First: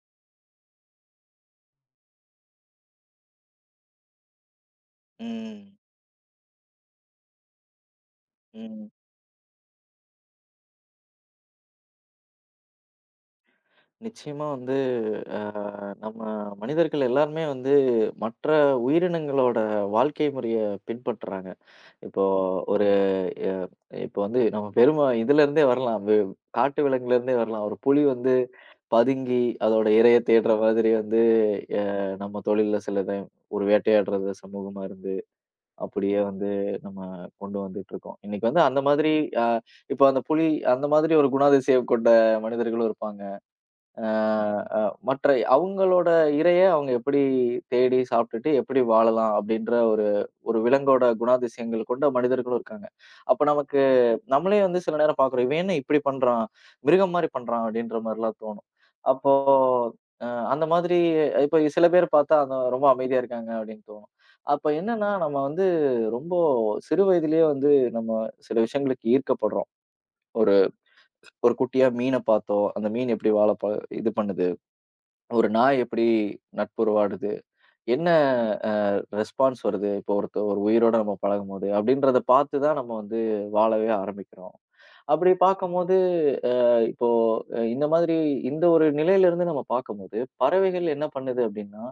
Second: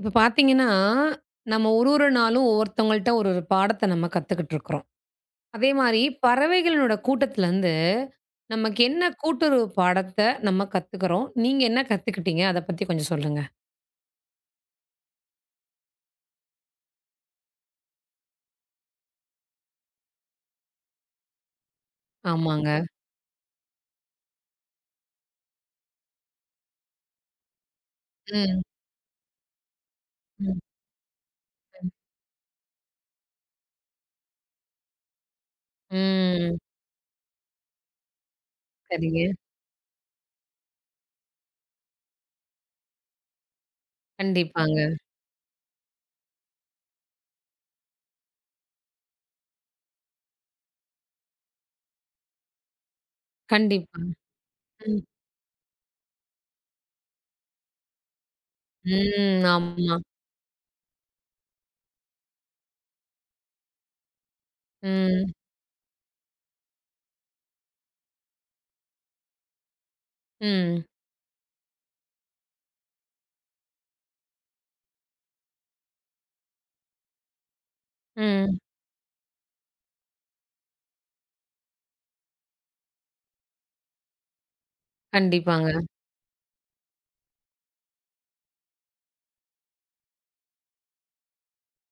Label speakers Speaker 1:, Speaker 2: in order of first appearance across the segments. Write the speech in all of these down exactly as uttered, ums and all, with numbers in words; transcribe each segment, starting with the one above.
Speaker 1: இப்ப பார்த்தீங்கன்னா, நம்ம ஒரு ஒரு நாளும் ஒவ்வொருத்தவங்கள்ட்ட ஒரு ஒரு பாடத்த நம்ம கத்துக்கிட்டு இருக்கிறோம். அதே
Speaker 2: ம்,
Speaker 1: மாரி பறவைகளோட கூட்டத்துலருந்து நமக்கு
Speaker 2: ம்.
Speaker 1: என்ன கூட்டுறவு பாடத்த நம்ம கத்துக்கிறோம்? நீங்க என்ன கத்துக்கிட்டீங்க? அத பத்தி கொஞ்சம் சொல்லுங்க.
Speaker 2: நிச்சயமா வந்து அ நம்ம மனிதர்கள் எல்லாருமே வந்து மற்ற உயிரினங்களோட வாழ்க்கை முறைய பின்பற்றுறாங்க. இப்போ
Speaker 1: ஆமாங்க.
Speaker 2: ஒரு எ இப்போ வந்து நம்ம பெரும இதுலருந்தே வரலாம். வெ காட்டு விலங்குலேருந்தே வரலாம். ஒரு புலி வந்து
Speaker 1: ம்.
Speaker 2: பதுங்கி அதோட இரைய தேடுற
Speaker 1: ம்.
Speaker 2: மாதிரி வந்து எ
Speaker 1: ம்.
Speaker 2: நம்ம தொழில்ல சிலது ஒரு வேட்டையாடுறது சமூகமா இருந்து அப்படியே வந்து
Speaker 1: ம்.
Speaker 2: நம்ம கொண்டு வந்துட்டுருக்கோம். இன்னைக்கு வந்து அந்த மாதிரி
Speaker 1: சரிங்க.
Speaker 2: அ இப்போ அந்த புலி அந்த மாதிரி ஒரு குணாதிசயம் கொண்ட மனிதர்களும் இருப்பாங்க. அ அ
Speaker 1: கண்டிப்பாங்க.
Speaker 2: மற்ற அவங்களோட இரைய அவங்க எப்படி தேடி சாப்பிட்டுட்டு எப்படி வாழலாம் அப்படின்ற ஒரு ஒரு விலங்கோட குணாதிசயங்கள் கொண்ட மனிதர்களும் இருக்காங்க. அப்ப நமக்கு
Speaker 1: கண்டிப்பா.
Speaker 2: நம்மளே வந்து சில
Speaker 1: ம்.
Speaker 2: நேரம் பார்க்குறோம். இவன் என்ன இப்படி பண்றான்? மிருகம் மாரி பண்றான் அப்படின்ற மாரிலாம் தோணும். அப்போ
Speaker 1: ம். ஆமா.
Speaker 2: அ அந்த மாதிரி இப்ப சில பேர் பார்த்தா அந்த ரொம்ப அமைதியா இருக்காங்க அப்படின்னு தோணும். அப்ப என்னன்னா
Speaker 1: ம்.
Speaker 2: நம்ம வந்து ரொம்ப சிறு வயதிலேயே வந்து நம்ம சில விஷயங்களுக்கு ஈர்க்கப்படுறோம். ஒரு
Speaker 1: ம்.
Speaker 2: ஒரு குட்டியா மீன பார்த்தோம். அந்த மீன் எப்படி வாழ ப இது பண்ணுது. ஒரு நாய் எப்படி நட்புறவாடுது? என்ன
Speaker 1: ம்.
Speaker 2: அ ரெஸ்பான்ஸ் வருது? இப்போ ஒருத்த ஒரு உயிரோட நம்ம பழகும்போது, அப்படின்றத பார்த்து தான் நம்ம வந்து வாழவே ஆரம்பிக்கிறோம். அப்படி
Speaker 1: கண்டிப்பாங்க.
Speaker 2: பார்க்கும்போது, இப்போ அ இந்த மாதிரி இந்த ஒரு நிலையிலிருந்து நம்ம பார்க்கும்போது, பறவைகள் என்ன பண்ணுது அப்படின்னா,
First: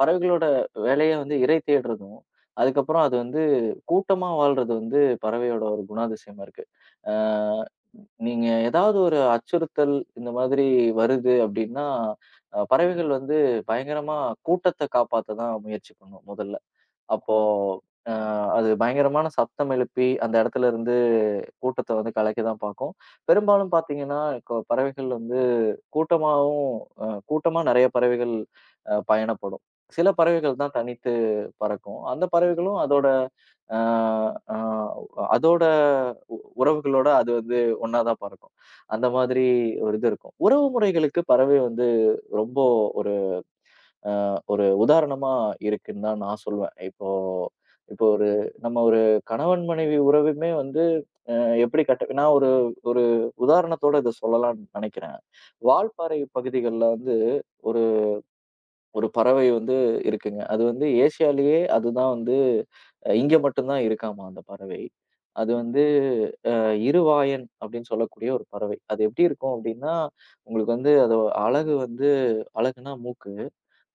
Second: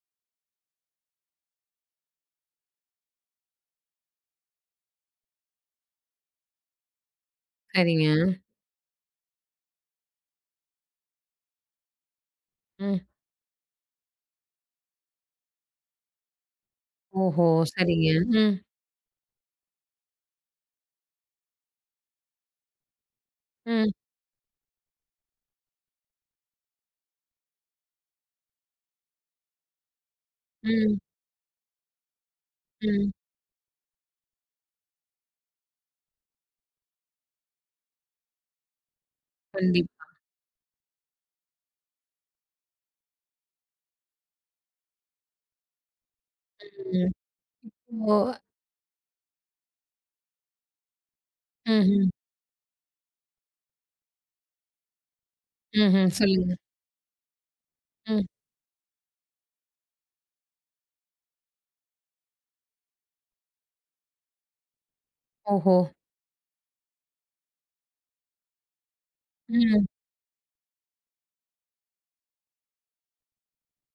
Speaker 2: பறவைகளோட வேலையே வந்து இரை தேடுறதும், அதுக்கப்புறம் அது வந்து கூட்டமா வாழ்றது வந்து பறவையோட ஒரு குணாதிசயமா இருக்கு. அ
Speaker 1: சரிங்க.
Speaker 2: நீங்க ஏதாவது ஒரு அச்சுறுத்தல் இந்த மாதிரி வருது அப்டின்னா, அ
Speaker 1: ம்.
Speaker 2: பறவைகள் வந்து பயங்கரமா கூட்டத்த காப்பாத்த தான் முயற்சி பண்ணும் முதல்ல. அப்போ
Speaker 1: ஓஹோ! சரிங்க.
Speaker 2: ஆ
Speaker 1: ம்.
Speaker 2: அது பயங்கரமான சத்தம் எழுப்பி, அந்த இடத்துல இருந்து கூட்டத்த வந்து கலைக்க தான் பாக்கும். பெரும்பாலும்
Speaker 1: ம்.
Speaker 2: பாத்தீங்கன்னா, இப்போ பறவைகள் வந்து கூட்டமாவும் அ கூட்டமா நெறைய பறவைகள் அ பயணப்படும். சில பறவைகள் தான்
Speaker 1: ம்.
Speaker 2: தனித்து பறக்கும். அந்த பறவைகளும் அதோட
Speaker 1: ம்.
Speaker 2: ஆ ஆ அதோட உ உறவுகளோட அது வந்து ஒண்ணா தான் பறக்கும். அந்த மாதிரி ஒரு
Speaker 1: கண்டிப்பா.
Speaker 2: இது இருக்கும். உறவு முறைகளுக்கு பறவை வந்து ரொம்ப ஒரு ஒரு உதாரணமா இருக்குன்னு தான் நான் சொல்லுவேன். இப்போ
Speaker 1: ம்.
Speaker 2: இப்போ
Speaker 1: ஓ!
Speaker 2: ஒரு நம்ம ஒரு கணவன் மனைவி உறவுமே வந்து எப்படி
Speaker 1: ம்ஹ்ம்.
Speaker 2: கட்ட நான் ஒரு ஒரு உதாரணத்தோட இத சொல்லலாம்ன்னு நெனைக்கிறேன்.
Speaker 1: ம்ஹ்ம்.
Speaker 2: வால்பாறை
Speaker 1: சொல்லுங்க.
Speaker 2: பகுதிகள்ல வந்து ஒரு
Speaker 1: ம்.
Speaker 2: ஒரு பறவை வந்து இருக்குங்க. அது வந்து ஏசியாலேயே அதுதான் வந்து அஹ், இங்க மட்டும் தான் இருக்காமா அந்த பறவை. அது
Speaker 1: ஓஹோ!
Speaker 2: வந்து அஹ், இருவாயன் அப்படின்னு சொல்லக்கூடிய ஒரு பறவை. அது எப்படி இருக்கும்
Speaker 1: ம்.
Speaker 2: அப்படின்னா, உங்களுக்கு வந்து அதோட அலகு வந்து அலகுனா மூக்கு.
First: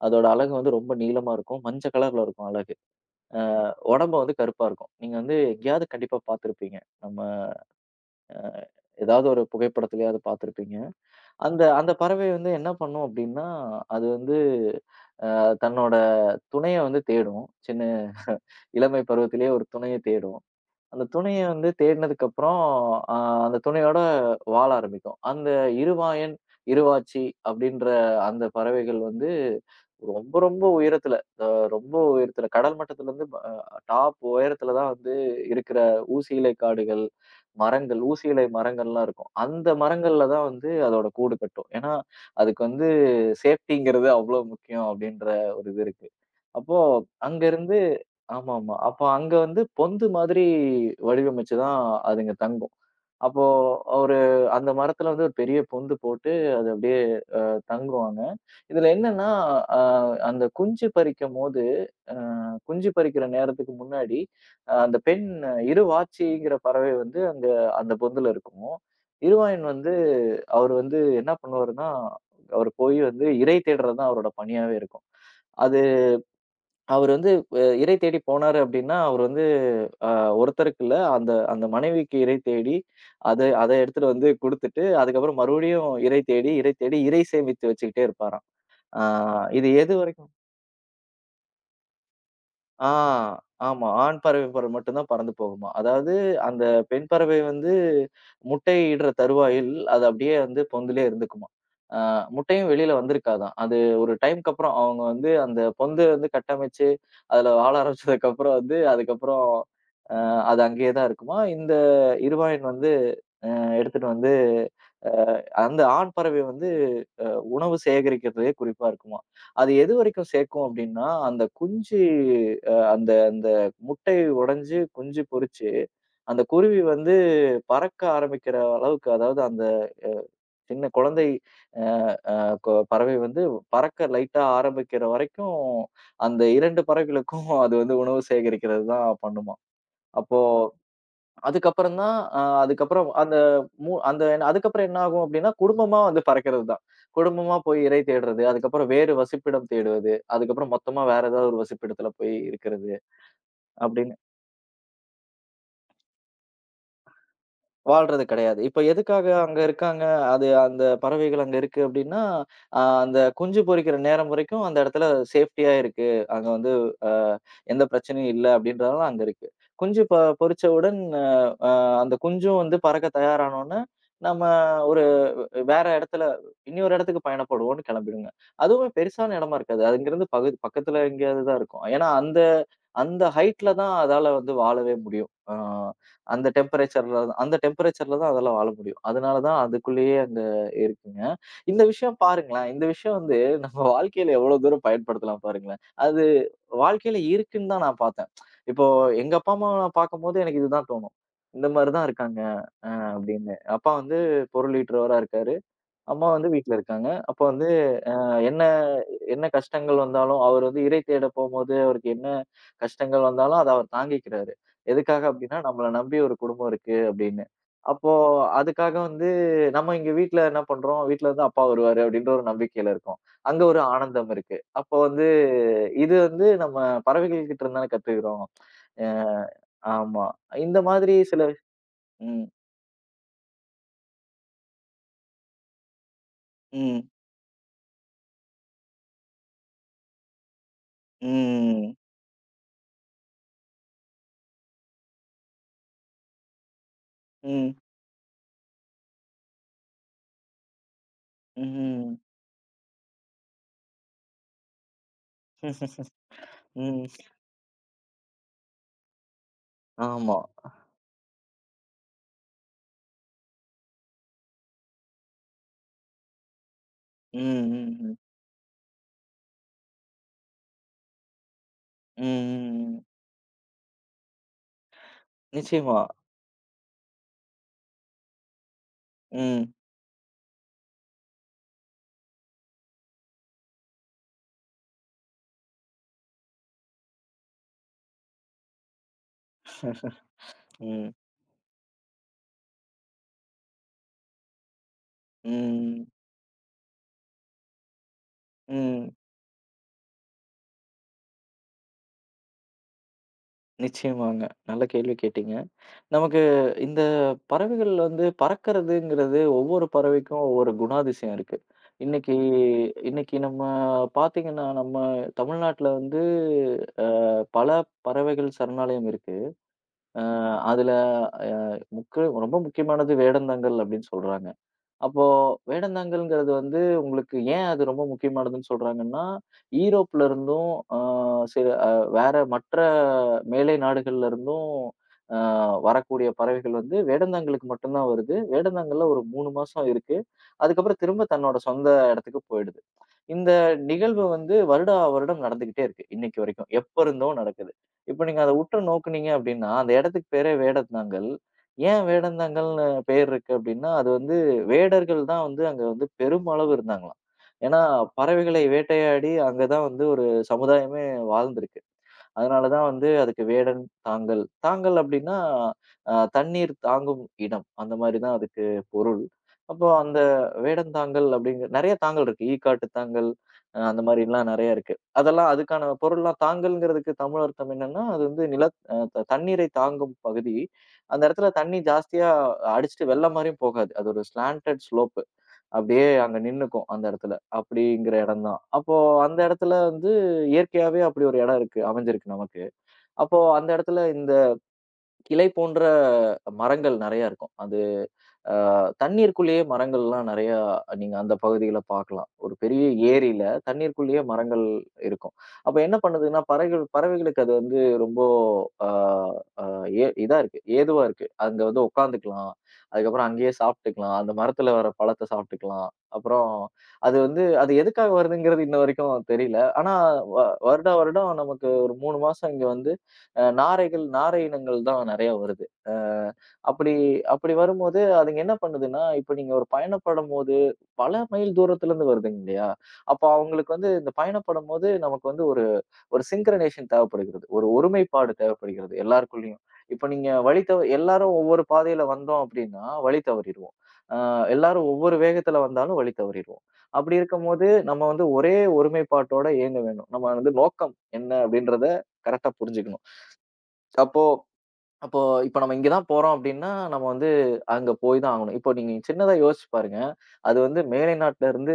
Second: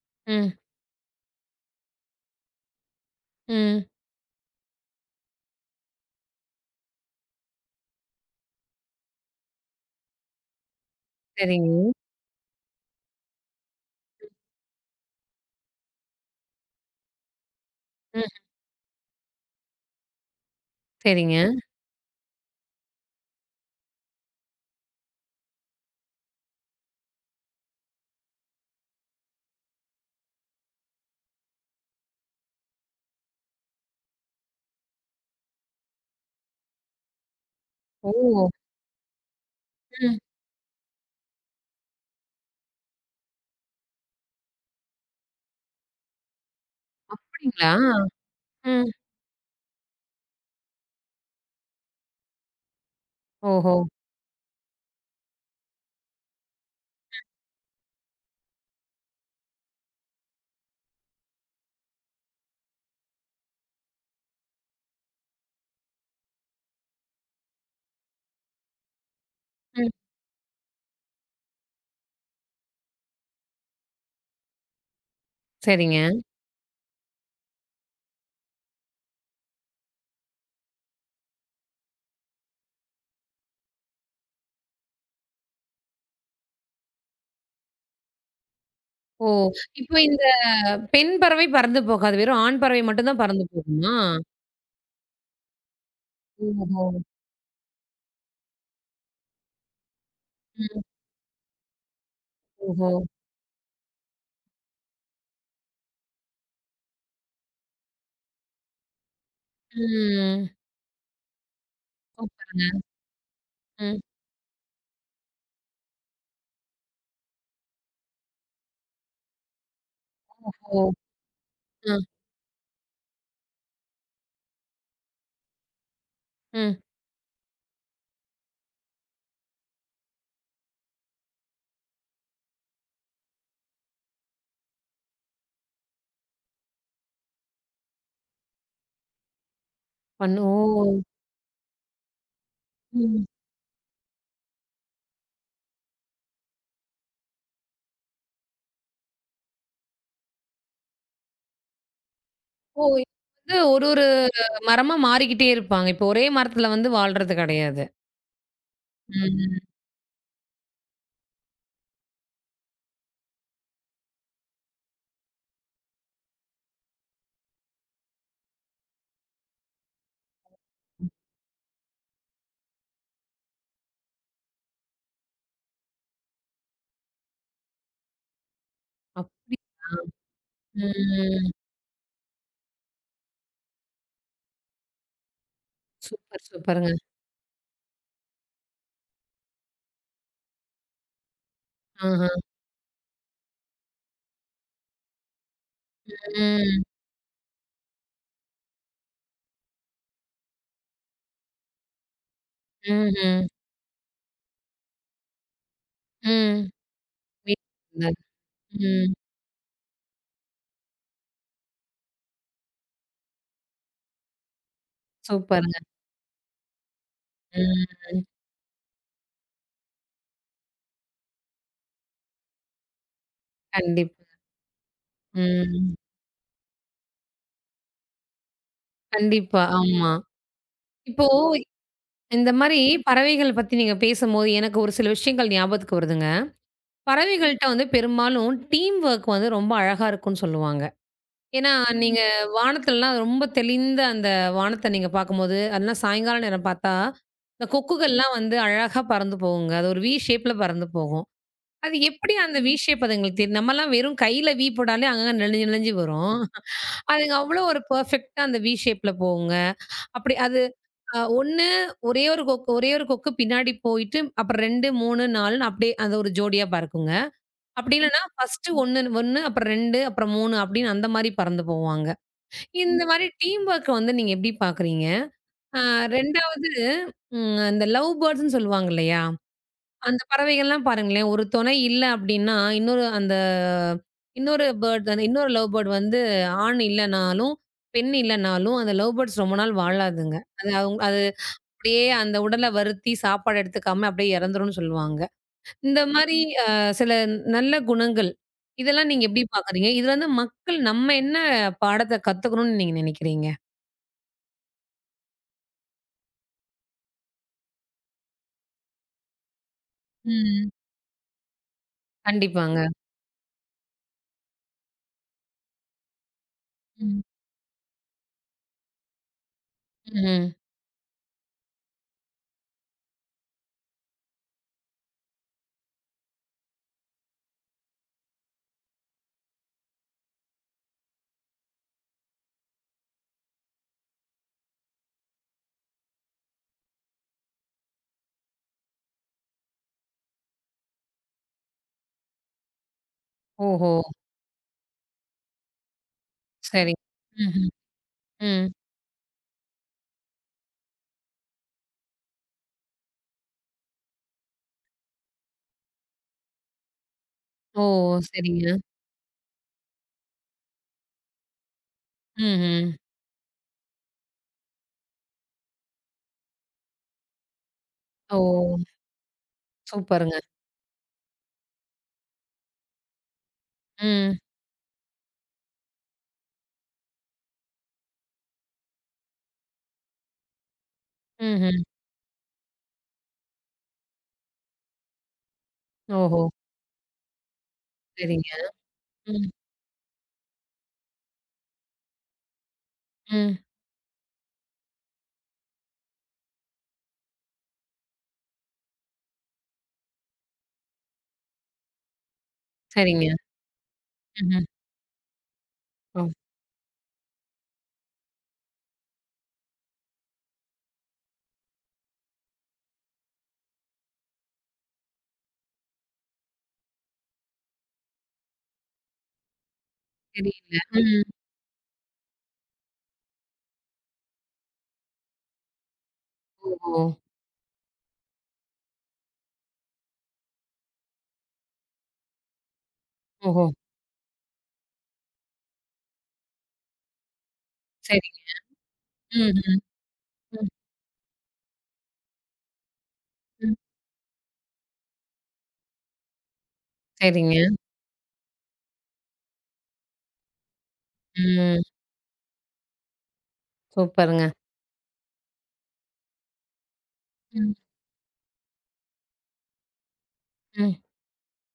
Speaker 2: அதோட
Speaker 1: ம்.
Speaker 2: அலகு வந்து ரொம்ப நீளமா இருக்கும். மஞ்ச கலர்ல இருக்கும் அலகு.
Speaker 1: ம்.
Speaker 2: உடம்பு வந்து கருப்பா இருக்கும். நீங்க வந்து எங்கேயாவது கண்டிப்பா பார்த்திருப்பீங்க. நம்ம ஏதாவது ஒரு புகைப்படத்திலயாவது பார்த்திருப்பீங்க. அந்த
Speaker 1: சரிங்க.
Speaker 2: அந்த பறவை வந்து என்ன பண்ணும் அப்படின்னா, அது வந்து அ தன்னோட துணைய வந்து தேடும். சின்ன
Speaker 1: ம்.
Speaker 2: இளமை பருவத்திலேயே ஒரு துணைய தேடும். அந்த
Speaker 1: சரிங்க.
Speaker 2: துணைய வந்து தேடினதுக்கு அப்புறம், அ அந்த துணையோட வாழ ஆரம்பிக்கும். அந்த இருவாயன், இருவாச்சி அப்படின்ற அந்த பறவைகள் வந்து ரொம்ப ரொம்ப உயரத்துல, அ ரொம்ப உயரத்துல கடல் மட்டத்துல இருந்து அ டாப் உயரத்துல தான் வந்து இருக்கிற ஊசியிலை காடுகள், மரங்கள், ஊசியிலை
Speaker 1: ஓ!
Speaker 2: மரங்கள்லாம் இருக்கும். அந்த
Speaker 1: ம்.
Speaker 2: மரங்கள்ல தான் வந்து அதோட கூடு கட்டும். ஏன்னா, அதுக்கு வந்து சேஃப்டிங்கிறது அவ்ளோ முக்கியம் அப்டின்ற ஒரு இது இருக்கு. அப்போ
Speaker 1: அப்படிங்களா?
Speaker 2: அங்கருந்து ஆமாமா.
Speaker 1: ம்.
Speaker 2: அப்போ அங்க வந்து பொந்து மாதிரி வடிவமைச்சு தான் அதுங்க தங்கும். அப்போ
Speaker 1: ஓஹோ!
Speaker 2: ஒரு அந்த மரத்துல வந்து ஒரு பெரிய பொந்து போட்டு அது அப்டியே தங்குவாங்க. இதுல என்னன்னா, அ அந்த குஞ்சு பறிக்கும்போது, அ குஞ்சு பறிக்கிற நேரத்துக்கு முன்னாடி, அ அந்த பெண் இருவாச்சிங்கிற பறவை வந்து அங்க அந்த பொந்துல இருக்கும். இருவாயன்
Speaker 1: ம்.
Speaker 2: வந்து அவரு வந்து என்ன பண்ணுவாருன்னா, அவரு போய் வந்து இரை தேடுறது தான் அவரோட பணியாவே இருக்கும். அது
Speaker 1: சரிங்க.
Speaker 2: அவரு வந்து அ இரை தேடி போனாரு அப்படின்னா, அவரு வந்து அ ஒருத்தருக்கு இல்ல, அந்த அந்த மனைவிக்கு இரை தேடி, அத அத எடுத்துட்டு வந்து குடுத்துட்டு, அதுக்கப்புறம் மறுபடியும் இரை தேடி, இரை தேடி, இரை சேமித்து வச்சுக்கிட்டே இருப்பாராம். ஆ
Speaker 1: ஓ!
Speaker 2: இது எது
Speaker 1: இப்போ இந்த
Speaker 2: வரைக்கும்?
Speaker 1: பெண் பறவை பறந்து போகாது. வெறும் ஆண் பறவை
Speaker 2: ஆ
Speaker 1: மட்டும் தான் பறந்து
Speaker 2: ஆமா.
Speaker 1: போகுமா?
Speaker 2: ஆண் பறவை போல மட்டும் தான் பறந்து போகுமாம். அதாவது அந்த
Speaker 1: ஓஹோ!
Speaker 2: பெண் பறவை வந்து முட்டையிடுற தருவாயில், அது அப்படியே வந்து
Speaker 1: ம்.
Speaker 2: பொந்துலயே இருந்துக்குமாம். ஆ முட்டையும்
Speaker 1: ஓஹோ!
Speaker 2: வெளியில வந்திருக்காதாம். அது ஒரு டைம்க்கு அப்புறம் அவங்க வந்து அந்த பொந்து வந்து கட்டமைச்சு, அதுல வாழ ஆரம்பிச்சதுக்கப்புறம் வந்து, அதுக்கப்புறம் அ
Speaker 1: ம்.
Speaker 2: அது அங்கேயே தான் இருக்குமாம். இந்த
Speaker 1: சூப்பருங்க.
Speaker 2: இருவாயன் வந்து
Speaker 1: ம்.
Speaker 2: எடுத்துட்டு வந்து, அ அந்த ஆண் பறவை வந்து உணவு சேகரிக்கிறதே குறிப்பா இருக்குமாம். அது எது வரைக்கும் சேர்க்கும்
Speaker 1: ஓஹோ!
Speaker 2: அப்டின்னா, அந்த குஞ்சு
Speaker 1: ம்.
Speaker 2: அ அந்த அந்த முட்டை உடைஞ்சு குஞ்சு பொரிச்சு, அந்த
Speaker 1: ம்.
Speaker 2: குருவி வந்து பறக்க ஆரம்பிக்கிற அளவுக்கு அதாவது அந்த சின்ன குழந்தை அ அ கொ பறவை வந்து பறக்க லைட்டா ஆரம்பிக்கிற வரைக்கும், அந்த இரண்டு பறவைகளுக்கும் அது வந்து உணவு சேகரிக்கிறது தான் பண்ணுமாம். அப்போ
Speaker 1: பண்ணு ஓ!
Speaker 2: அதுக்கப்புறம் தான் அ அதுக்கப்புறம்
Speaker 1: ம்.
Speaker 2: அந்த மூ அந்த என்ன- அதுக்கப்புறம் என்ன ஆகும் அப்டின்னா, குடும்பமா வந்து பறக்கிறது தான். குடும்பமா போய் இரை தேடுறது, அதுக்கப்புறம் வேறு வசிப்பிடம் தேடுவது, அதுக்கப்புறம் மொத்தமா வேற ஏதாவது ஒரு வசிப்பிடத்துல போய்
Speaker 1: ஓ!
Speaker 2: இருக்கிறது
Speaker 1: இது வந்து ஒரு ஒரு
Speaker 2: அப்டின்னு
Speaker 1: மரமா மாறிக்கிட்டே இருப்பாங்க. இப்போ ஒரே மரத்துல வந்து வாழ்றது கிடையாது.
Speaker 2: வாழ்றது கிடையாது. இப்ப எதுக்காக
Speaker 1: ம்.
Speaker 2: அங்க இருக்காங்க? அது அந்த பறவைகள் அங்க இருக்கு அப்டின்னா, அ அந்த குஞ்சு பொரிக்கிற நேரம் வரைக்கும் அந்த இடத்துல சேஃப்டியா இருக்கு. அங்க வந்து அ எந்த பிரச்சனையும் இல்ல அப்டின்றதால அங்க இருக்கு. குஞ்சு ப பொரிச்சவுடன் அ அந்த குஞ்சும் வந்து பறக்க தயாரானோன, நம்ம ஒரு வேற இடத்துல இன்னொரு இடத்துக்கு பயணப்படுவோம்ன்னு கிளம்பிடுங்க. அதுவுமே பெருசான இடமா இருக்காது.
Speaker 1: அப்படியா?
Speaker 2: அங்கிருந்து பகுதி பக்கத்துல எங்கேயாவது
Speaker 1: ம்.
Speaker 2: தான் இருக்கும். ஏன்னா அந்த அந்த ஹைட்ல தான் அதால வந்து வாழவே முடியும். அ
Speaker 1: சூப்பர்,
Speaker 2: அந்த
Speaker 1: சூப்பருங்க.
Speaker 2: டெம்பரேச்சர்ல அந்த டெம்பரேச்சர்ல தான் அதால வாழ முடியும். அதனால தான் அதுக்குள்ளேயே அங்க இருக்குங்க. இந்த விஷயம்
Speaker 1: ஆஹா.
Speaker 2: பாருங்களேன். இந்த விஷயம் வந்து நம்ம வாழ்க்கையில எவ்வளோ தூரம் பயன்படுத்தலாம் பாருங்களேன். அது
Speaker 1: ம்.
Speaker 2: வாழ்க்கையில இருக்குன்னு தான் நான் பார்த்தேன். இப்போ எங்க அப்பா அம்மாவ நான் பார்க்கும்போது எனக்கு இதுதான் தோணும். இந்த மாரி தான் இருக்காங்க
Speaker 1: ம்ஹ்ம்.
Speaker 2: அப்படின்னு. அப்பா வந்து பொருள் ஈட்டுறவரா இருக்காரு. அம்மா வந்து
Speaker 1: ம்.
Speaker 2: வீட்ல இருக்காங்க. அப்ப வந்து
Speaker 1: வீட்ல.
Speaker 2: அஹ், என்ன
Speaker 1: ம்.
Speaker 2: என்ன கஷ்டங்கள் வந்தாலும், அவர் வந்து இறை தேட போம்போது, அவருக்கு என்ன கஷ்டங்கள் வந்தாலும், அத அவர் தாங்கிக்கிறாரு. எதுக்காக அப்டின்னா,
Speaker 1: சூப்பருங்க.
Speaker 2: நம்மள நம்பி ஒரு குடும்பம் இருக்கு அப்டின்னு. அப்போ
Speaker 1: ம்.
Speaker 2: அதுக்காக வந்து நம்ம இங்க வீட்ல என்ன பண்றோம், வீட்ல இருந்து அப்பா வருவாரு அப்டின்ற ஒரு நம்பிக்கையில இருக்கோம். அங்க ஒரு
Speaker 1: கண்டிப்பா.
Speaker 2: ஆனந்தம் இருக்கு. அப்போ வந்து
Speaker 1: ம்.
Speaker 2: இது வந்து நம்ம பறவைகள் கிட்ட இருந்தான கத்துக்கிறோம். அ
Speaker 1: கண்டிப்பா. ஆமா.
Speaker 2: ஆமா. இந்த மாதிரி
Speaker 1: இப்போ
Speaker 2: சில ம்,
Speaker 1: இந்த மாரி பறவைகள் பத்தி நீங்க பேசும்போது, எனக்கு ஒரு சில விஷயங்கள் ஞாபகத்துக்கு வருதுங்க.
Speaker 2: ம்,
Speaker 1: பறவைகள்ட்ட வந்து பெரும்பாலும் டீம் வொர்க் வந்து ரொம்ப அழகா இருக்குன்னு சொல்லுவாங்க. ஏன்னா,
Speaker 2: ம்,
Speaker 1: நீங்க வானத்துலலாம் ரொம்ப தெளிந்த அந்த வானத்த நீங்க பார்க்கும்போது, அதெல்லாம் சாயங்காலம் நேரம் பார்த்தா, இந்த
Speaker 2: ம்,
Speaker 1: கொக்குகள்லாம் வந்து அழகா பறந்து போகுங்க. அது ஒரு வி ஷேப்ல பறந்து போகும். அது
Speaker 2: ம்,
Speaker 1: எப்படி அந்த வி ஷேப் அது எங்களுக்கு தெரியும். நம்மலாம் வெறும் கையில வி போட்டாலே அங்கங்க நெளிஞ்சு
Speaker 2: ம்.
Speaker 1: நெளிஞ்சு வரும்.
Speaker 2: ம்.
Speaker 1: அதுங்க அவ்வளோ ஒரு பெர்ஃபெக்ட்டா அந்த வி ஷேப்ல போகுங்க. அப்படி
Speaker 2: ஆமா.
Speaker 1: அது அ ஒன்று ஒரே ஒரு கொக்கு ஒரே ஒரு கொக்கு பின்னாடி போயிட்டு, அப்புறம் இரண்டு, மூன்று, 4ன்னு அப்படியே அது ஒரு ஜோடியா பறக்குங்க.
Speaker 2: ம், ம்,
Speaker 1: அப்படி
Speaker 2: ம்.
Speaker 1: இல்லன்னா ஃபர்ஸ்ட்டு ஒன்று, ஒன்று அப்புறம் இரண்டு அப்புறம் மூன்று அப்படின்னு அந்த மாரி பறந்து போவாங்க.
Speaker 2: ம், ம்.
Speaker 1: இந்த
Speaker 2: ம்.
Speaker 1: மாரி டீம் வொர்க்க வந்து நீங்க எப்படி பார்க்குறீங்க? அ
Speaker 2: நிச்சயமா.
Speaker 1: இரண்டாவது ம் இந்த லவ் பேர்ட்ஸ்ன்னு சொல்லுவாங்க இல்லையா?
Speaker 2: ம்,
Speaker 1: அந்த பறவைகள்லாம் பாருங்களேன், ஒரு துணை இல்ல அப்டின்னா, இன்னொரு அந்த இன்னொரு பேர்ட் அந்த இன்னொரு லவ் பேர்ட் வந்து ஆண் இல்லனாலும், பெண் இல்லனாலும் அந்த லவ் பேர்ட்ஸ் ரொம்ப நாள் வாழாதுங்க. அது அவுங்
Speaker 2: ம்,
Speaker 1: அது அப்டியே அந்த உடல வருத்தி சாப்பாடு எடுத்துக்காம அப்டியே இறந்துரும்னு சொல்லுவாங்க. இந்த
Speaker 2: ம்,
Speaker 1: மாரி அ சில நல்ல குணங்கள், இதெல்லாம்
Speaker 2: ம்.
Speaker 1: நீங்க எப்டி பாக்குறீங்க? இதுலருந்து மக்கள் நம்ம என்ன பாடத்த கத்துக்கணும்னு நீங்க நினைக்கிறீங்க?
Speaker 2: நிச்சயமாங்க. நல்ல கேள்வி கேட்டீங்க. நமக்கு இந்த பறவைகள் வந்து பறக்கிறதுங்கிறது ஒவ்வொரு பறவைக்கும்
Speaker 1: ம்.
Speaker 2: ஒவ்வொரு குணாதிசயம் இருக்கு. இன்னைக்கு
Speaker 1: கண்டிப்பாங்க.
Speaker 2: இன்னைக்கு நம்ம பார்த்தீங்கன்னா, நம்ம தமிழ்நாட்ல வந்து அ
Speaker 1: ம்.
Speaker 2: பல பறவைகள் சரணாலயம் இருக்கு. அ
Speaker 1: ம்ஹ்ம்.
Speaker 2: அதுல அ முக்க ரொம்ப முக்கியமானது வேடந்தாங்கல் அப்படின்னு சொல்றாங்க. அப்போ வேடந்தாங்கல்ங்கிறது வந்து உங்களுக்கு ஏன் அது ரொம்ப முக்கியமானதுன்னு சொல்றாங்கன்னா, ஈரோப்ல இருந்தும் அ சில அ வேற மற்ற மேலை நாடுகள்ல இருந்தும் அ வரக்கூடிய பறவைகள் வந்து வேடந்தாங்கலுக்கு மட்டும் தான் வருது. வேடந்தாங்கல்ல ஒரு மூணு மாசம் இருக்கு. அதுக்கப்புறம் திரும்ப தன்னோட சொந்த இடத்துக்கு போயிடுது. இந்த
Speaker 1: ஓஹோ!
Speaker 2: நிகழ்வு வந்து வருடா வருடம் நடந்துகிட்டே இருக்கு இன்னைக்கு வரைக்கும்.
Speaker 1: சரி.
Speaker 2: எப்ப இருந்தோ
Speaker 1: ம்ஹ்ம்.
Speaker 2: நடக்குது. இப்ப நீங்க அத
Speaker 1: ம்.
Speaker 2: உற்று நோக்குனீங்க அப்படின்னா, அந்த இடத்துக்கு பேரே வேடந்தாங்கல். ஏன் வேடந்தாங்கல்னு பேர் இருக்கு அப்படின்னா, அது வந்து வேடர்கள் தான் வந்து அங்க வந்து பெருமளவு இருந்தாங்களாம். ஏன்னா,
Speaker 1: ஓ!
Speaker 2: பறவைகளை
Speaker 1: சரிங்க.
Speaker 2: வேட்டையாடி அங்க தான் வந்து ஒரு சமுதாயமே வாழ்ந்திருக்கு. அதனால தான்
Speaker 1: ம்ஹ்ம்.
Speaker 2: வந்து அதுக்கு வேடன், தாங்கல். தாங்கல் அப்டின்னா, அ தண்ணீர் தாங்கும் இடம். அந்த மாரி தான்
Speaker 1: ஓ!
Speaker 2: அதுக்கு பொருள். அப்போ அந்த
Speaker 1: சூப்பருங்க.
Speaker 2: வேடன் தாங்கல் அப்படிங்கிற நெறைய தாங்கல் இருக்கு. ஈக்காட்டு தாங்கல், அ அந்த
Speaker 1: ம்.
Speaker 2: மாரிலாம் நெறைய இருக்கு. அதெல்லாம் அதுக்கான பொருள்லாம் தாங்கல்ங்கிறதுக்கு தமிழ் அர்த்தம் என்னன்னா, அது வந்து நில அ த தண்ணீரை தாங்கும் பகுதி. அந்த இடத்துல
Speaker 1: ம்ஹ்ம்.
Speaker 2: தண்ணி ஜாஸ்தியா அடிச்சுட்டு வெள்ளம் மாரியும் போகாது. அது ஒரு ஸ்லான்டட் ஸ்லோப். அப்படியே அங்க
Speaker 1: ஓஹோ!
Speaker 2: நின்னுக்கும் அந்த இடத்துல. அப்படிங்கிற இடம்
Speaker 1: சரிங்க.
Speaker 2: தான். அப்போ அந்த
Speaker 1: ம்,
Speaker 2: இடத்துல வந்து இயற்கையாவே அப்படி ஒரு இடம் இருக்கு, அமைஞ்சிருக்கு நமக்கு. அப்போ
Speaker 1: ம்.
Speaker 2: அந்த இடத்துல இந்த கிளை போன்ற மரங்கள் நெறைய இருக்கும். அது அ தண்ணீருக்குள்ளேயே மரங்கள்லாம் நெறையா நீங்க அந்த பகுதியில பார்க்கலாம். ஒரு பெரிய
Speaker 1: சரிங்க.
Speaker 2: ஏரியில தண்ணீருக்குள்ளேயே
Speaker 1: ம்ஹ்ம்.
Speaker 2: மரங்கள் இருக்கும். அப்ப என்ன
Speaker 1: ஓ!
Speaker 2: பண்ணுதுன்னா, பறவைகள் பறவைகளுக்கு அது வந்து ரொம்ப அ அ ஏ இதா இருக்கு. ஏதுவா இருக்கு. அங்க வந்து உட்காந்துக்கலாம். அதுக்கப்புறம் அங்கேயே சாப்பிட்டுக்கலாம். அந்த மரத்துல வர பழத்த சாப்பிட்டுக்கலாம். அப்புறம் அது வந்து அது எதுக்காக வருதுங்கிறது இன்ன வரைக்கும் தெரியல. ஆனா வ
Speaker 1: தெரியல.
Speaker 2: வருடா
Speaker 1: ம்.
Speaker 2: வருடம் நமக்கு ஒரு மூணு மாசம் இங்க வந்து அ நாரைகள் நாரை இனங்கள் தான் நெறையா வருது. அ அப்படி
Speaker 1: ஓஹோ!
Speaker 2: அப்படி வரும்போது அதுங்க என்ன பண்ணுதுன்னா, இப்ப நீங்க ஒரு பயணப்படும்போது, பல மைல் தூரத்துல இருந்து வருதுங்க இல்லையா? அப்ப
Speaker 1: ஓஹோ!
Speaker 2: அவங்களுக்கு வந்து இந்த பயணப்படும்போது நமக்கு வந்து ஒரு ஒரு சிங்க்ரனைசேஷன் தேவைப்படுகிறது. ஒரு ஒருமைப்பாடு
Speaker 1: சரிங்க.
Speaker 2: தேவைப்படுகிறது எல்லாருக்குள்ளயும்.
Speaker 1: ம்ஹ்ம்.
Speaker 2: இப்ப நீங்க வழி
Speaker 1: ம்,
Speaker 2: தவ எல்லாரும் ஒவ்வொரு பாதையில வந்தோம் அப்படின்னா, வழி தவறிருவோம்.
Speaker 1: ம்.
Speaker 2: அ எல்லாரும் ஒவ்வொரு வேகத்துல வந்தாலும் வழி தவறிருவோம். அப்படி
Speaker 1: சரிங்க.
Speaker 2: இருக்கும்போது, நம்ம வந்து ஒரே ஒருமைப்பாட்டோட இயங்க வேணும். நம்ம வந்து நோக்கம் என்ன
Speaker 1: ம்.
Speaker 2: அப்படின்றத கரெக்ட்டா புரிஞ்சுக்கணும். அப்போ
Speaker 1: சூப்பருங்க.
Speaker 2: அப்போ இப்ப நம்ம இங்க தான் போறோம் அப்டின்னா, நம்ம வந்து
Speaker 1: ம்,
Speaker 2: அங்க போய் தான் ஆகணும். இப்போ நீங்க சின்னதா யோசிச்சு பாருங்க. அது வந்து
Speaker 1: ம்,
Speaker 2: மேலை நாட்டுல இருந்து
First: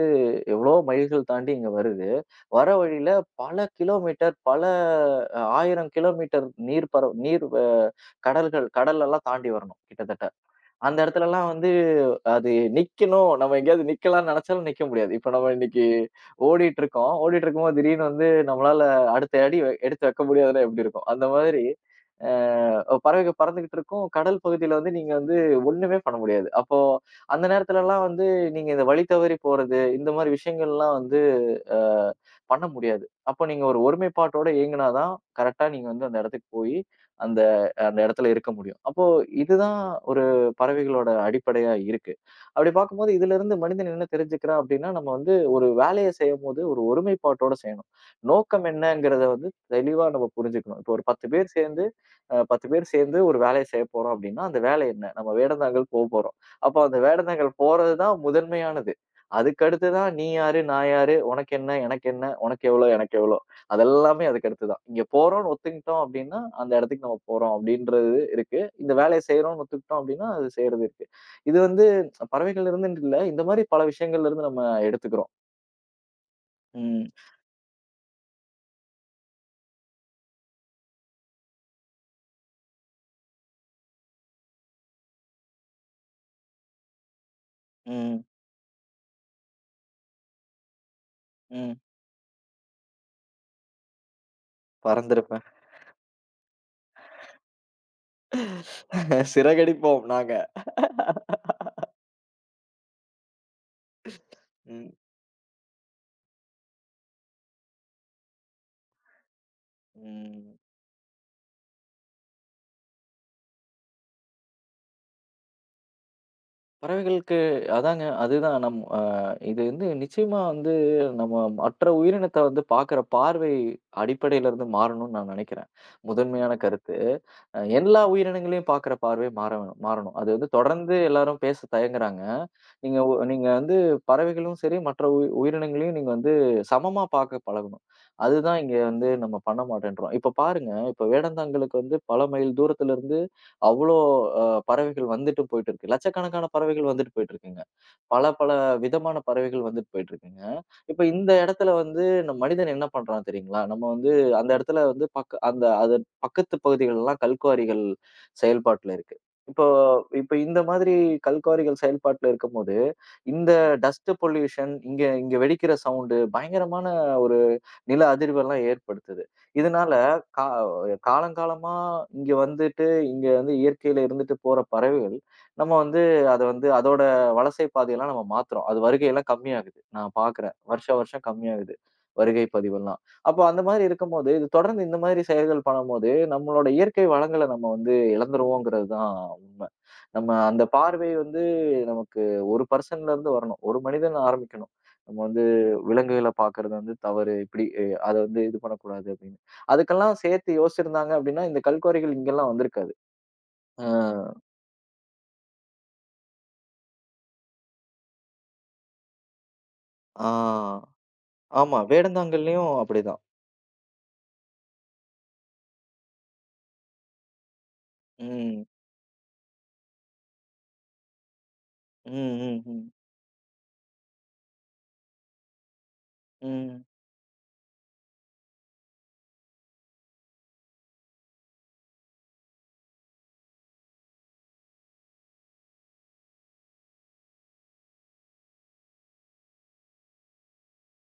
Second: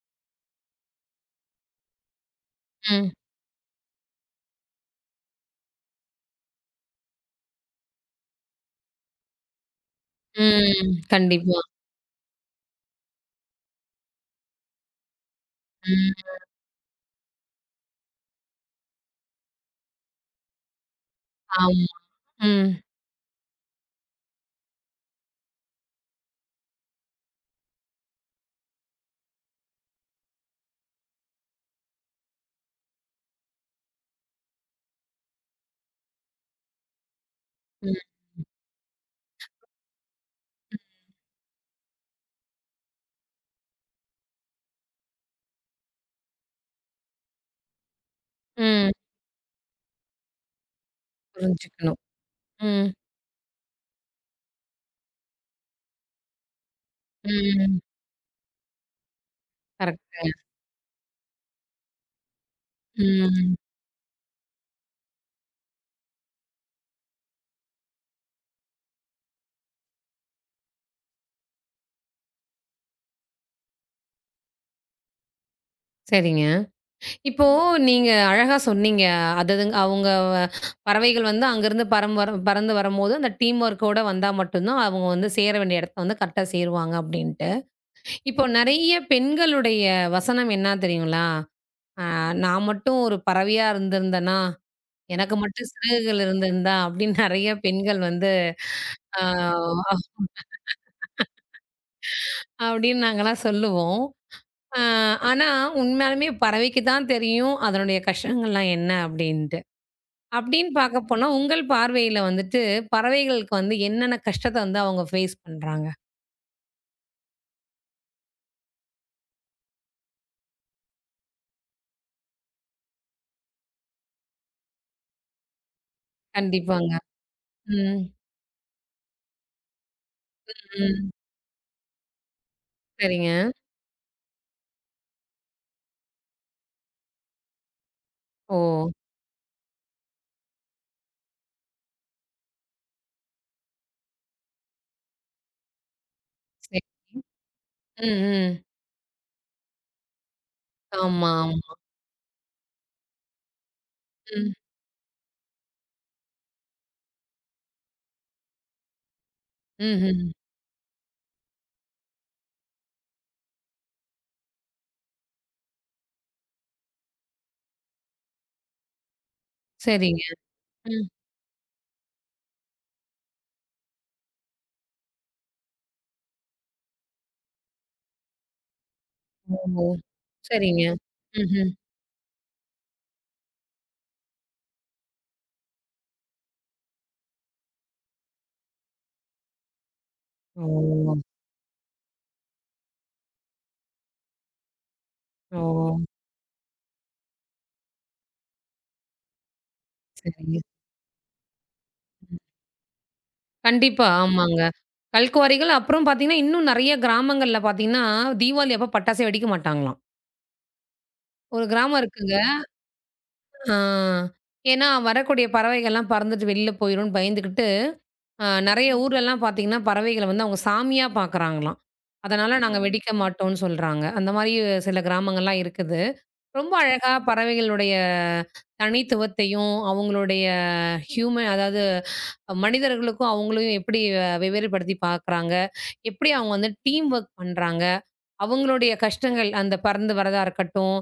Speaker 2: எவ்வளோ மைல்கள் தாண்டி இங்க வருது. வர
Speaker 1: ம்,
Speaker 2: வழியில பல கிலோமீட்டர், பல ஆயிரம் கிலோமீட்டர் நீர் பர நீர் அ கடல்கள் கடல் எல்லாம் தாண்டி வரணும் கிட்டத்தட்ட.
Speaker 1: ம்.
Speaker 2: அந்த இடத்துலலாம்
Speaker 1: கண்டிப்பா.
Speaker 2: வந்து அது நிக்கணும். நம்ம எங்கேயாவது நிக்கலாம்ன்னு நெனச்சாலும் நிக்க முடியாது. இப்ப நம்ம இன்னைக்கு
Speaker 1: ம்.
Speaker 2: ஓடிட்டு இருக்கோம். ஓடிட்டு இருக்கும்போது திடீர்னு வந்து நம்மளால அடுத்த அடி வெ- எடுத்து வைக்க முடியாதுன்னா எப்படி இருக்கும்? அந்த மாதிரி
Speaker 1: ஆமா. ம்,
Speaker 2: அ பறவைகள் பறந்துகிட்டு இருக்கும். கடல் பகுதியில வந்து நீங்க வந்து ஒண்ணுமே பண்ண முடியாது. அப்போ அந்த நேரத்துலலாம் வந்து நீங்க இந்த வழி தவறி போறது, இந்த மாரி விஷயங்கள்லாம் அ பண்ண முடியாது. அப்ப நீங்க ஒரு ஒருமைப்பாட்டோட இயங்குனா தான், கரெக்ட்டா நீங்க வந்து அந்த இடத்துக்கு போயி, அந்த
Speaker 1: ம்,
Speaker 2: அந்த இடத்துல இருக்க முடியும். அப்போ இதுதான் ஒரு பறவைகளோட அடிப்படையா இருக்கு. அப்படி பார்க்கும்போது இதிலிருந்து மனிதன் என்ன தெரிஞ்சுக்கிறான் அப்படின்னா, நம்ம வந்து ஒரு வேலைய செய்யும்போது ஒரு ஒருமைப்பாட்டோட செய்யணும். நோக்கம்
Speaker 1: ம்.
Speaker 2: என்னங்கிறத வந்து தெளிவா நம்ம புரிஞ்சுக்கணும். இப்போ ஒரு பத்து பேர் சேர்ந்து
Speaker 1: புரிஞ்சுக்கணும்.
Speaker 2: அ பத்து
Speaker 1: ம்,
Speaker 2: பேர் சேர்ந்து ஒரு வேலைய செய்ய போறோம் அப்படின்னா, அந்த வேலை என்ன? நம்ம வேடந்தாங்கல் போ போறோம். அப்போ அந்த வேடந்தாங்கல்
Speaker 1: ம்.
Speaker 2: போறது தான் முதன்மையானது. அதுக்கடுத்து தான் நீ
Speaker 1: கரெக்ட்டுங்க.
Speaker 2: யாரு? நான் யாரு? உனக்கு என்ன? எனக்கு என்ன? உனக்கு எவ்ளோ? எனக்கு எவ்ளோ?
Speaker 1: ம்.
Speaker 2: அதெல்லாமே அதுக்கடுத்து தான். இங்க போறோம்ன்னு ஒத்துக்கிட்டோம் அப்டின்னா, அந்த இடத்துக்கு நம்ம போறோம் அப்டின்றது இருக்கு. இந்த வேலைய செய்றோம்ன்னு ஒத்துக்கிட்டோம் அப்டின்னா, அது செய்றது இருக்கு. இது வந்து பறவைகள் இருந்துன்ட்டு இல்ல. இந்த மாரி பல விஷயங்கள்ல இருந்து நம்ம எடுத்துக்கிறோம்.
Speaker 1: சரிங்க.
Speaker 2: ம்,
Speaker 1: இப்போ நீங்க அழகா சொன்னீங்க. அதது அவங்க பறவைகள் வந்து அங்கருந்து பறம் வர பறந்து வரும்போது, அந்த டீம் ஒர்க்கோட வந்தா மட்டும் தான் அவங்க வந்து சேர வேண்டிய இடத்த வந்து கரெக்ட்டா சேருவாங்க அப்டின்ட்டு.
Speaker 2: ம்,
Speaker 1: இப்போ நெறைய பெண்களுடைய வசனம் என்னா தெரியுங்களா?
Speaker 2: ம்.
Speaker 1: அ நான் மட்டும் ஒரு பறவையா இருந்திருந்தேனா, எனக்கு
Speaker 2: பறந்திருப்பேன்.
Speaker 1: மட்டும் சிறகுகள் இருந்திருந்தா அப்டின்னு நெறைய பெண்கள் வந்து ஆ
Speaker 2: சிறகடிப்போம் நாங்க.
Speaker 1: அப்டின்னு நாங்கலாம் சொல்லுவோம். அ
Speaker 2: ம்,
Speaker 1: ஆனா உண்மையாலுமே பறவைக்கு தான் தெரியும் அதனுடைய கஷ்டங்கள்லாம் என்ன அப்டின்ட்டு.
Speaker 2: ம்.
Speaker 1: அப்படின்னு பார்க்க போனா, உங்கள் பார்வையில வந்துட்டு, பறவைகளுக்கு வந்து என்னென்ன கஷ்டத்த வந்து அவங்க ஃபேஸ் பண்றாங்க?
Speaker 2: பறவைகளுக்கு அதாங்க. அதுதான் நம் அ இது வந்து நிச்சயமா வந்து நம்ம மற்ற உயிரினத்த வந்து பார்க்குற பார்வை அடிப்படையில இருந்து மாறணும்னு நான் நினைக்கிறேன். முதன்மையான
Speaker 1: கண்டிப்பாங்க.
Speaker 2: கருத்து. அ
Speaker 1: ம்,
Speaker 2: எல்லா உயிரினங்களையும் பார்க்குற பார்வை மாற வேணும்- மாறணும். அது வந்து தொடர்ந்து
Speaker 1: ம்.
Speaker 2: எல்லாரும் பேச தயங்குறாங்க. நீங்க ஒ நீங்க
Speaker 1: சரிங்க.
Speaker 2: வந்து பறவைகளும் சரி, மற்ற உயி உயிரினங்களையும் நீங்க வந்து சமமா பார்க்க பழகணும். அதுதான்
Speaker 1: ஓ!
Speaker 2: இங்க வந்து நம்ம பண்ண மாட்டேன்றோம். இப்ப பாருங்க, இப்ப வேடந்தாங்கலுக்கு வந்து பல மைல் தூரத்திலிருந்து அவ்ளோ அ பறவைகள் வந்துட்டு போயிட்டு இருக்கு. லட்சக்கணக்கான
Speaker 1: சரி.
Speaker 2: பறவைகள் வந்துட்டு போயிட்டு இருக்குங்க.
Speaker 1: ம்,
Speaker 2: பல பல
Speaker 1: ம்.
Speaker 2: விதமான பறவைகள் வந்துட்டு போயிட்டு இருக்குங்க. இப்ப
Speaker 1: ஆமா,
Speaker 2: இந்த
Speaker 1: ஆமா.
Speaker 2: இடத்துல வந்து நம் மனிதன் என்ன பண்றான் தெரியுங்களா? நம்ம வந்து அந்த
Speaker 1: ம்.
Speaker 2: இடத்துல வந்து பக்க அந்த அது பக்கத்து பகுதிகள்லாம் கல்குவாரிகள் செயல்பாட்டுல இருக்கு. இப்போ
Speaker 1: ம்ஹ்ம்.
Speaker 2: இப்ப இந்த மாதிரி கல்குவாரிகள் செயல்பாட்டுல இருக்கும்போது, இந்த டஸ்ட் பொல்யூஷன் இங்க இங்க வெடிக்கிற சவுண்ட் பயங்கரமான ஒரு நில அதிர்வெல்லாம் ஏற்படுத்துது. இதனால
Speaker 1: சரிங்க.
Speaker 2: கா
Speaker 1: ம்.
Speaker 2: காலங்காலமா இங்க வந்துட்டு, இங்க வந்து இயற்கையில இருந்துட்டு போற பறவைகள், நம்ம வந்து அத வந்து அதோட வலசை பாதையெல்லாம் நம்ம மாத்துறோம். அது வருகையெல்லாம் கம்மியாகுது.
Speaker 1: ஓ!
Speaker 2: நான் பார்க்குறேன்.
Speaker 1: சரிங்க.
Speaker 2: வருஷா வருஷம்
Speaker 1: ம்ஹ்ம்.
Speaker 2: கம்மியாகுது. வருகை பதிவெல்லாம். அப்போ அந்த மாதிரி இருக்கும்போது, இது தொடர்ந்து இந்த மாதிரி செயல்கள் பண்ணும்போது, நம்மளோட இயற்கை வளங்கள நம்ம வந்து இழந்துருவோங்கிறது தான் உண்ம. நம்ம அந்த பார்வை
Speaker 1: ஓ!
Speaker 2: வந்து நமக்கு ஒரு பெர்சன்ல இருந்து வரணும். ஒரு மனிதன் ஆரம்பிக்கணும். நம்ம வந்து
Speaker 1: ஓ!
Speaker 2: விலங்குகள பார்க்கறது வந்து தவறு. இப்படி அத வந்து இது பண்ணக்கூடாது அப்படின்னு. அதுக்கெல்லாம் சேர்த்து
Speaker 1: சரிங்க.
Speaker 2: யோசிச்சிருந்தாங்க அப்படின்னா, இந்த கல்குவாரிகள்
Speaker 1: ம்.
Speaker 2: இங்கெல்லாம் வந்திருக்காது. அ,
Speaker 1: கண்டிப்பா. ஆமாங்க. கல்குவாரிகள் அப்புறம் பார்த்தீங்கன்னா, இன்னும் நெறைய கிராமங்கள்ல பார்த்தீங்கன்னா, தீபாவளி அப்ப பட்டாசே வெடிக்க மாட்டாங்களாம்.
Speaker 2: ஆ,
Speaker 1: ஒரு
Speaker 2: ஆமா.
Speaker 1: கிராமம் இருக்குங்க.
Speaker 2: வேடந்தாங்கல்லையும் அப்படிதான்.
Speaker 1: ஆ. ஏன்னா, வரக்கூடிய பறவைகள்லாம் பறந்துட்டு வெளில போயிரும்ன்னு பயந்துகிட்டு, அ
Speaker 2: ம்.
Speaker 1: நெறைய ஊர்லலாம் பார்த்தீங்கன்னா, பறவைகள வந்து அவங்க சாமியா பார்க்குறாங்களாம்.
Speaker 2: ம்,
Speaker 1: அதனால
Speaker 2: ம்,
Speaker 1: நாங்க ம்.
Speaker 2: ம்,
Speaker 1: வெடிக்க மாட்டோம்ன்னு சொல்றாங்க. அந்த மாரி சில கிராமங்கள்லாம் இருக்குது. ரொம்ப
Speaker 2: ம்.
Speaker 1: அழகா பறவைகளுடைய தனித்துவத்தையும், அவங்களுடைய ஹியூமன் அதாவது மனிதர்களுக்கும் அவங்களையும் எப்படி அஹ், வெவ்வேறுபடுத்தி பார்க்குறாங்க, எப்படி அவங்க வந்து டீம் ஒர்க் பண்றாங்க, அவங்களுடைய கஷ்டங்கள் அந்த பறந்து வரதா இருக்கட்டும்,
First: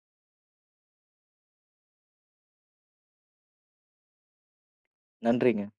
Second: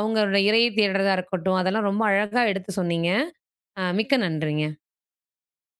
Speaker 1: அவங்களோட இரையை தேடுறதா இருக்கட்டும், அதெல்லாம் ரொம்ப அழகா எடுத்து சொன்னீங்க. ஆ மிக்க நன்றிங்க.
Speaker 2: நன்றிங்க.